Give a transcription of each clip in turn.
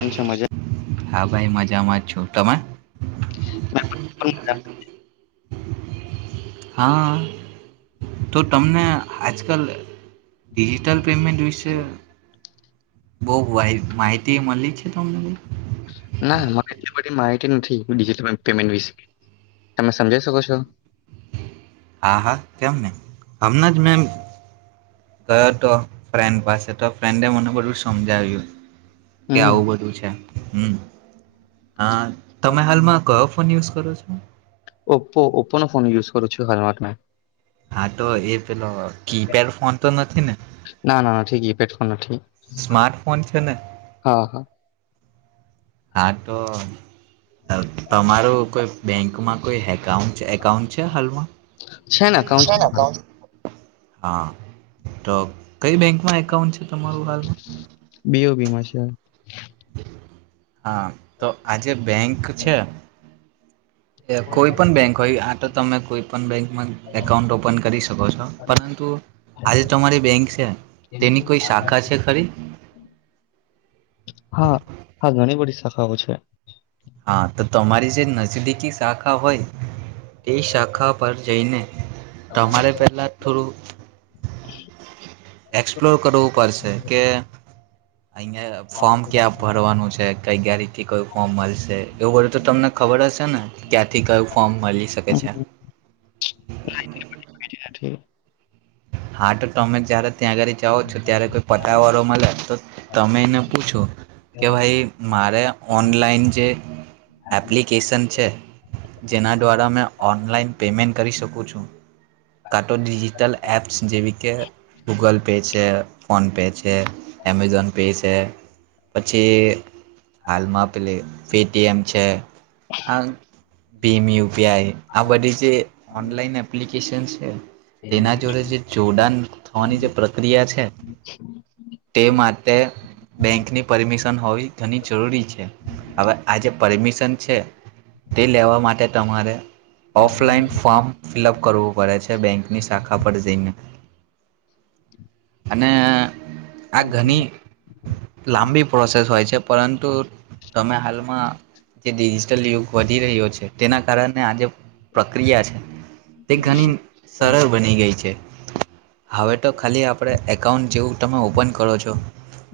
કેમ છો મજા [inaudible] હા ભાઈ મજામાં જ છો તમે [inaudible] મેં પણ- પણ- હા તો તમને આજકાલ ડિજિટલ પેમેન્ટ વિશે બહુ માહિતી મળી છે તમને બાઈ ના માી બધી માહિતી નથીલ પેમેન્ટ વિશે તમે સમજ શકો છો હા હા કેમને હમને જ મેમ ગયો તો ફ્રેન્ડ પાસે તો ફે મનો પડવું સમજાવ હોયું કે હમ આવું બધું છે હમ હ તમે હાલમાં કહો પણ યુઝ કર છું ઓપો ઓપો ફોન યુઝ કર છું હાલમાંતમાં હા તો એ પેલો કીપેડ ફોન તો નથી ને ના ના [inaudible] સ્માર્ટફોન છે ને હા હા હા તો તમારું કોઈ બેંકમાં કોઈ હે એકઉ એકાઉન્ટ છે છે ને અકાઉન્ટ છે ને મારું હાલમાંઉ હા તો કઈ બેંકમાં કોણ છે તમારું હાલ બીઓબીમાં છે હા તો આજે બેંક છે [inaudible] કોઈ પણ બેંક હોય આ તમે કોઈ પણણ બેંક એકઉન્ટ ઓપન કરી શકો છો પરંતુ આજે તમારી બેંક છે તેની કોઈ શાખા છે ખરી ખાવું છે હા તો તમારી જે નજદીકી શાખા હોય એ શાખા પર જઈને તમારે પેલા થોડું [inaudible] એક્સપ્લોર કરવું પડશે કે અહિયાં ફોર્મ ક્યાં ભરવાનું છે કઈ ગયાારીથી કોઈ ફોર્મ મળશે એવું બધું તો તમને ખબર હશે ને ક્યાંથી કયું ફોર્મ મળી શકે છે [inaudible] [inaudible] હાટ ટોમેટ જ્યારે ત્યાં આગળ જાઓ છો ત્યારે કોઈ પટવાળો મળે તો તમે એને પૂછો કે ભાઈ મારે ઓનલાઈન જે એપ્લિકેશન છે જેના દ્વારા મેં ઓનલાઈન પેમેન્ટ કરી શકોું છું કાં તોો ડિજિટલ એપ્સ જેવી કે ગૂગલ પે છે ફોનપે છે છે એમેઝોન પે છે છે પછી હાલમાં પેટીએમ છે ભીમ યુપીઆઈ આ બધી જે ઓનલાઈન એપ્લિક કિસન્સ [inaudible] તેના જોડે જે જોડાણ થવાની જે પ્રક્રિયા છે તે માટે બેંકની પરમિશન હોવી ઘણી જરૂરી છે હવે આ જે પરમિશન છે તે લેવા માટે તમારે ઓફલાઈન ફોર્મ ફિલઅપ કરવું પડે છે બેંકની શાખા પર જઈને [inaudible] અનેને આ ઘણી લાંબી પ્રોસેસ હોય છે પરંતુ તમે હાલમાં જે ડિજિટલ યુગ વધી રહ્યો છે તેના કારણે આ જે પ્રક્રિયા છે તે ઘણી સરળ બની ગઈ પ છે હવે તો ખાલી આપ આપણે એકાઉન્ટ જેવું તમે ઓપન કરો છો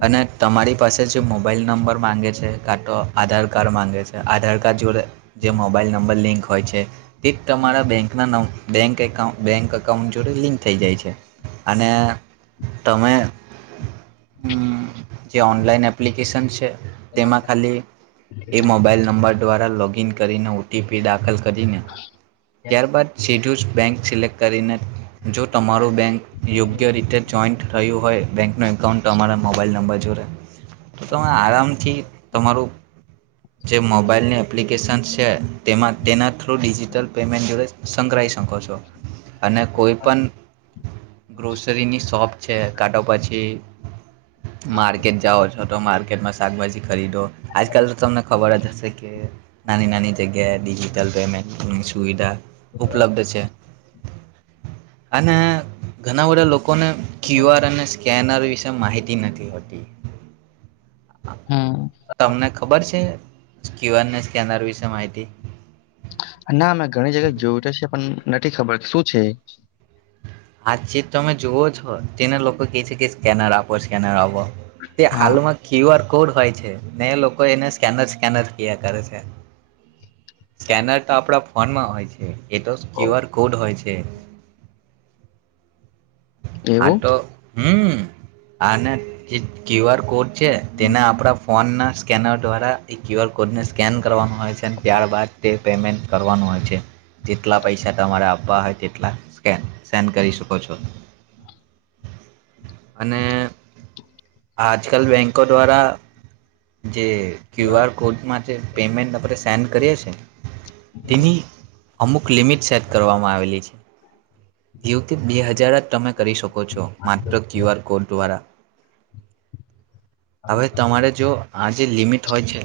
અને તમારી પાસે જે મોબાઈલ નંબર માંગે છે કા તો આધાર કાર્ડ માંગે છે આધાર કાર્ડ જોડે જે મોબાઈલ નંબર લિંક હોય છે. એક તમારા બેંક ના નામ બેંક અકાઉન્ટ બેંક અકાઉન્ટ જોડે લિંક થઈ જાય છે અને તમે જે ઓનલાઈન એપ્લિકેશન છે તેમાં ખાલી એ મોબાઈલ નંબર દ્વારા લોગ ઇન કરીને ઓટીપી દાખલ કરીને ત્યારબાદ સીધું જ બેંક સિલેક્ટ કરીને જો તમારો બેંક યોગ્ય રીતે જોઈન્ટ રહ્યું હોય બેંક ન એકાઉન્ટ તમારા મોબાઈઇલ નંબર જોડે તો તમે આરામથી તમારું જે મોબાઈલની એપ્લિકેશનસ છે. તેમાં તેના થ્રુ ડિજિટલ પેમેન્ટ જોડે સંગ્રળી શકો છો. અને કોઈ પણ ગ્રોસરીની શોપ છે કા તૌ પછી માર્કેટ જાઓ છો તો માર્કેટ કેમાં શાકભજી ખરીદો આજકાલ તો તમને ખબર જ હશે કે નાની નાની જગ્યાએ ડડીજીિટલ પેમેન્ટ સુવિધા ઉપલબ્ધ છે. અને ઘણા બધા લોકોને ક્યુઆર અને સ્કેનર પસા માહિત નથી હોતી. હમ તમને ખબર છે. ક્યુઆર ને સ્કેનર વિશે માહિત [inaudible] ના મેં ઘણી જગ્યા જોયું તો છે પણ નથી ખબર શું છે. આજ ચીત તમે જુવો છો તેને લોકો કે છે કે સ્કેનર આપો સ્કેનર આપો તે હા હાલુમાં ક્યુ આર કોડ હોય છે. એ લોકો એને સ્કેનર સ્કેનર કયા કરે છે. સ્કેનર તો આપડા ફનમાં હોય છે. એટ ક્યુવઆર કોડ છે. હા કેવું તો હમ અને ક્યુઆર કોડ છે તેના આપણા ફોન ના સ્કેનર દ્વારા એ ક્યુ આર કોડ ને સ્કેન કરવાનું હોય. ત્યાર બાદ તે પેમેન્ટ કરવાનું હોય છે. જેટલા પૈસા તમારા આપવા હોય તેટલા સેડ કરી શકો છો. અને આજકાલ બેંકો દ્વારા જે ક્યુ આર કોડમાં જે પેમેન્ટ આપણે સેન કરીએ છ છે તેની અમુક લિમિટ સેટ કરવામાં આવેલી છે જેવ કે બે હજાર તમે કરી શકો છો માત્ર ક્યુ આર કોડ દ્વારા. હવે તમારે જો લિમિટ હોય છે.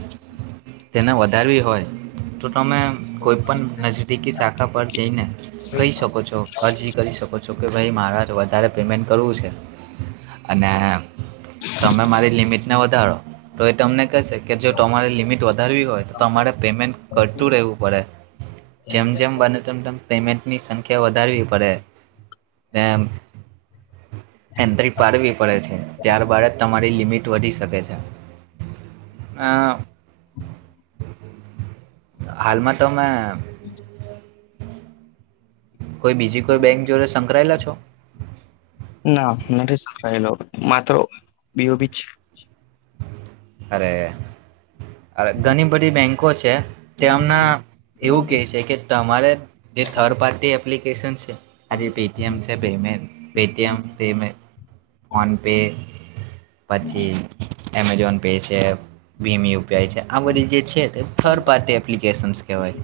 તેને વધારવી હોય તો તમે કોઈપણ નજદીકી શાખા પર જઈને કહી શકો છો અરજી કરી શકો છો. જોકે ભાઈ મારે વધારે પેમેન્ટ કરવું છે અને તમે મારી લિમિટ ને વધારો. તો એ તમને કહેશે કે જો તમારે લિમિટ વધારવી હોય તો તમારે પેમેન્ટ કરતું રહેવું પડે જેમ જેમ બને તેમ તેમ પેમેન્ટની સંખ્યા વધારવી પડે ને એન્ટ્રી પાડવી પડે છે ત્યારબાદ તમારી લિમિટ વઢી શકે છે આ હાલમાં તો મેં કોઈ બીજી કોઈ બેંક જોડે સંકળાયેલા છો. નથીલો માત્ર બીું ઓ બી છે. અરે ઘણી બધી બેંકો છે તેમના એવું કેહે છે કે તમારે જે થર્ડ પાર્ટી એપ્લિકેશન છે આજે પેટીએમ છેમે પેટીએમ પમે ફોન પે પછી એમેજોન પેઝએપ વીમી ઉપાય છે આ બધી જે છે તે થર્ડ પાર્ટી એપ્લિકેશનસ કહેવાય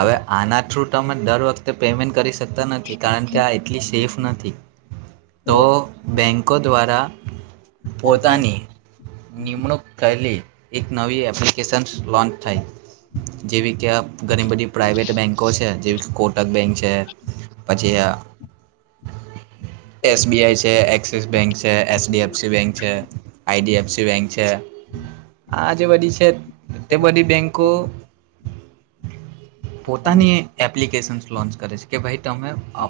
હવે આના થ્રુ તમે દર વખતે પેમેન્ટ કરી શકતા નથી કારણ કે આ એટલી સેફ નથી તો બેન્કો દ્વારા પોતાની નિમણૂક પહેલી એક નવી એપ્લિકેશન લોન્ચ થઈ જેવી કે ઘણી બધી પ્રાઇવેટ બેન્કો છે જેવી કોટક બેંક છે પછી એસબીઆઈ છે એક્સિસ બેંક છે એચડીએફસી બેંક છે આઈડીએફસી શિવં છે આ જે બધી છે તે બધી બેંકો પોતાની એપ્લિકેશનસ લોન્ચ કરે છે કે ભાઈટ તમે અ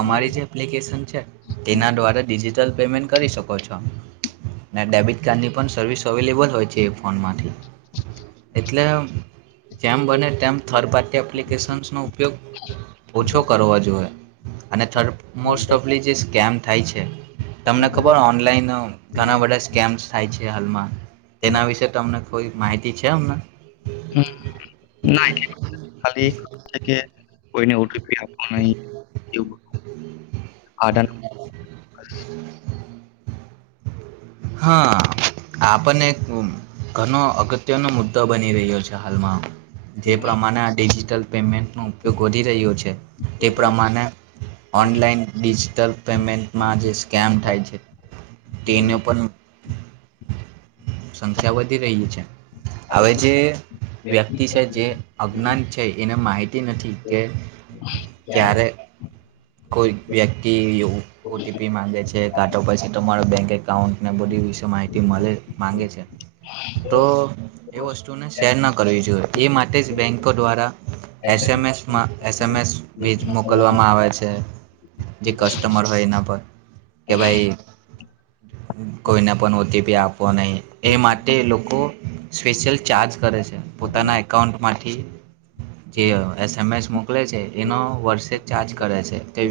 અમારી જે એપ્લિકેશન છે તેના દ્વારા ડિજિટલ પેમેન્ટ કરી શકો છો ડેબિટ કાર્ડની પણ સર્વિસ તો અવેલેબલ હોય છે એ ફોનમાંથી એટલે જેમ બને તેમ થર્ડ પાર્ટી એપ્લિકેશન્સનો ઉપયોગ ઓછો કરવા જોઈએ અને થર્ડ મોસ્ટ ઓફલી જે સ્કેમ થઠઇ છે છે તમને ખબર ઓનલાઈન ઘણા બધા સ્કેમ્સ થાય છે કે હાલમાં તેના વિશે તમને થોડી માહિતી છે અમને હમ. ના [inaudible] [inaudible] આડન હા આપને એક ઘણો અગત્યનો મુદ્દો બની રહ્યો છે હાલમાં જે પ્રમાણે આ ડિજિટલ પેમેન્ટનો ઉપયોગ વધી રહ્યો છે તે પ્રમાણે ઓનલાઈન ડિજિટલ પેમેન્ટમાં જે સ્કેમ થાય છે તેનો પણ સંખ્યા વધી રહી છે હ જે વ્યક્તિ છે જે અજ્ઞાન છે એને માહિત નથી કે ક્યારે કોઈ વ્યક્તિ ઓટીપી માંગે છે કાટો પછી તમા [inaudible] એકાઉન્ટને બધી વિશે માહિતી મળે માગે છે તો એ વસ્તુને શેર ન કરવી જોઈએ એ માટે જ બેન્કો દ્વારા એસએમએસમાં એસએમએસ ભ મોકલવામાં આવે છે જે કસ્ટમર હોય એના પર કે ભાઈ કોઈને પણ ઓટીપી આપો નહી એ માટે એ લોકો સ્પેશિયલ ચાર્જ કરે છે પોતાના એકાઉન્ટમાંથી જે એસ એમ એસ મોકલે છે એનો વર્ષે ચાર્જ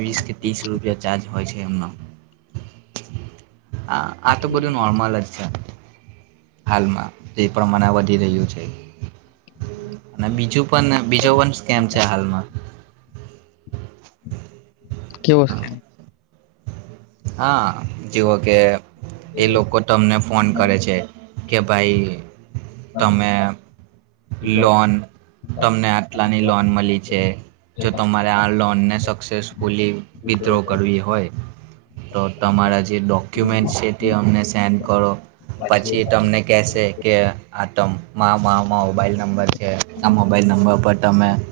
વીીસ કે ત્રીસ રૂપિયા ચાર્જ હોય છે [inaudible] આતો બધું નોર્મલ જ છે. હાલમાં તે. પ્રમાણ વધી રહ્યું છે ને બીજું પન બીજો વંશ કેમ છે હાલમાં? કેવો છે હા. જેવો કે એ લોકો તમને ફોન કરે છે. કે ભાઈ તમે લોન તમને આટલા ની લોન મળી જાય તમારે આ લોન સક્સેસફુલી વીઠડરાવ કરવી હોય તો તમારા જે ડોક્યુમેન્ટ છે તે અમને સેન્ડ કરો પછી એ તમને કહેશે. કે આતો [unintelligible] મોબાઈલ નંબર છે. આ મોબાઈલ નંબર પર તમે [inaudible]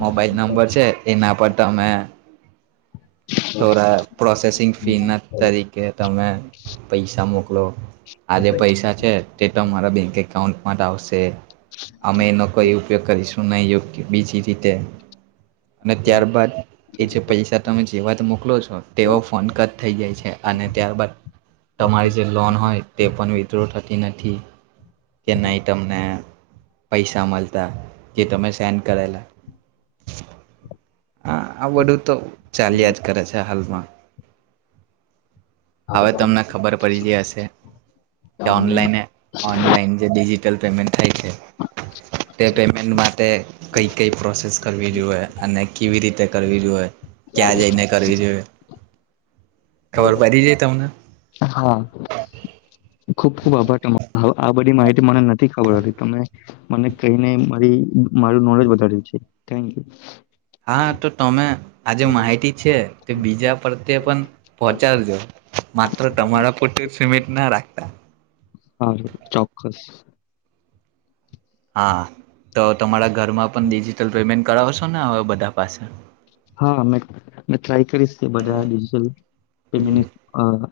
મોબાઈલ નંબર છે એના પર તમે થોડા પ્રોસેસિંગ ફીના તરીકે તમે પૈસા મોકલો. આ જે પૈસા છે તે તમારા બેંક એકાઉન્ટમાં જ આવશે. અમે એનો કયુ ઉપયોગ કરીશું નહીં યોગ્ય બીજી રીતે અને ત્યાર બાાદ એ જે પૈસા તમે એવાજ તો મોકલજ તેઓ ફોન કટ થઈ જાય છે અને ત્યારબાદ તમારી જે લોન હોય તે પણ વિથ્રો થતી નથી. કે નહી તમને પૈસા મલતા જે તમે સેન્ડ કરેલ હ, આ બધું તો ચાલ્યા જ કરે છે હાલમાં. હવે તમને ખબર પડી જ હશે, કે ઓન ઓનલાઈન ડિજિટલ પેમેન્ટ થાય છે તે પેમેન્ટ માટે કઈ કઈ પ્રોસેસ કરવી જોઈએ અને કેવી રીતે કરવી જોએ. ક્યાં જઈને કરવી જોઈએ. ખબર પડી ગઇ તમને હા ખુબ ખુબ આભાર તવે આ બધી માહિતી મને નથી ખબર હતી તમે મને કહીને મારી મારું નોલેજ વધાર્યું છે થકયુ હા તો તમે આજે માહિતી છે તે બીજા પ્ર્યે પણ પહોંચાડજો માત્ર તમારા પોતે સિમેન્ટ ના રાખ [inaudible] હા ચોક્કસ હા તો તમારા ઘરમાં પણ ડિજિટલ પેમેન્ટ કરાવશો ને હવે બધા ત પાાસ હા મે મે ટ્રાય કરીશ કે બધા ડિજટલ પેમેન્ટની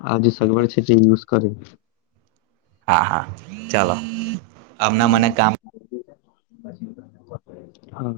આ જે સગવડ છે તે યુઝ કરી હા હા ચાલો હમણા મને કામ ી હા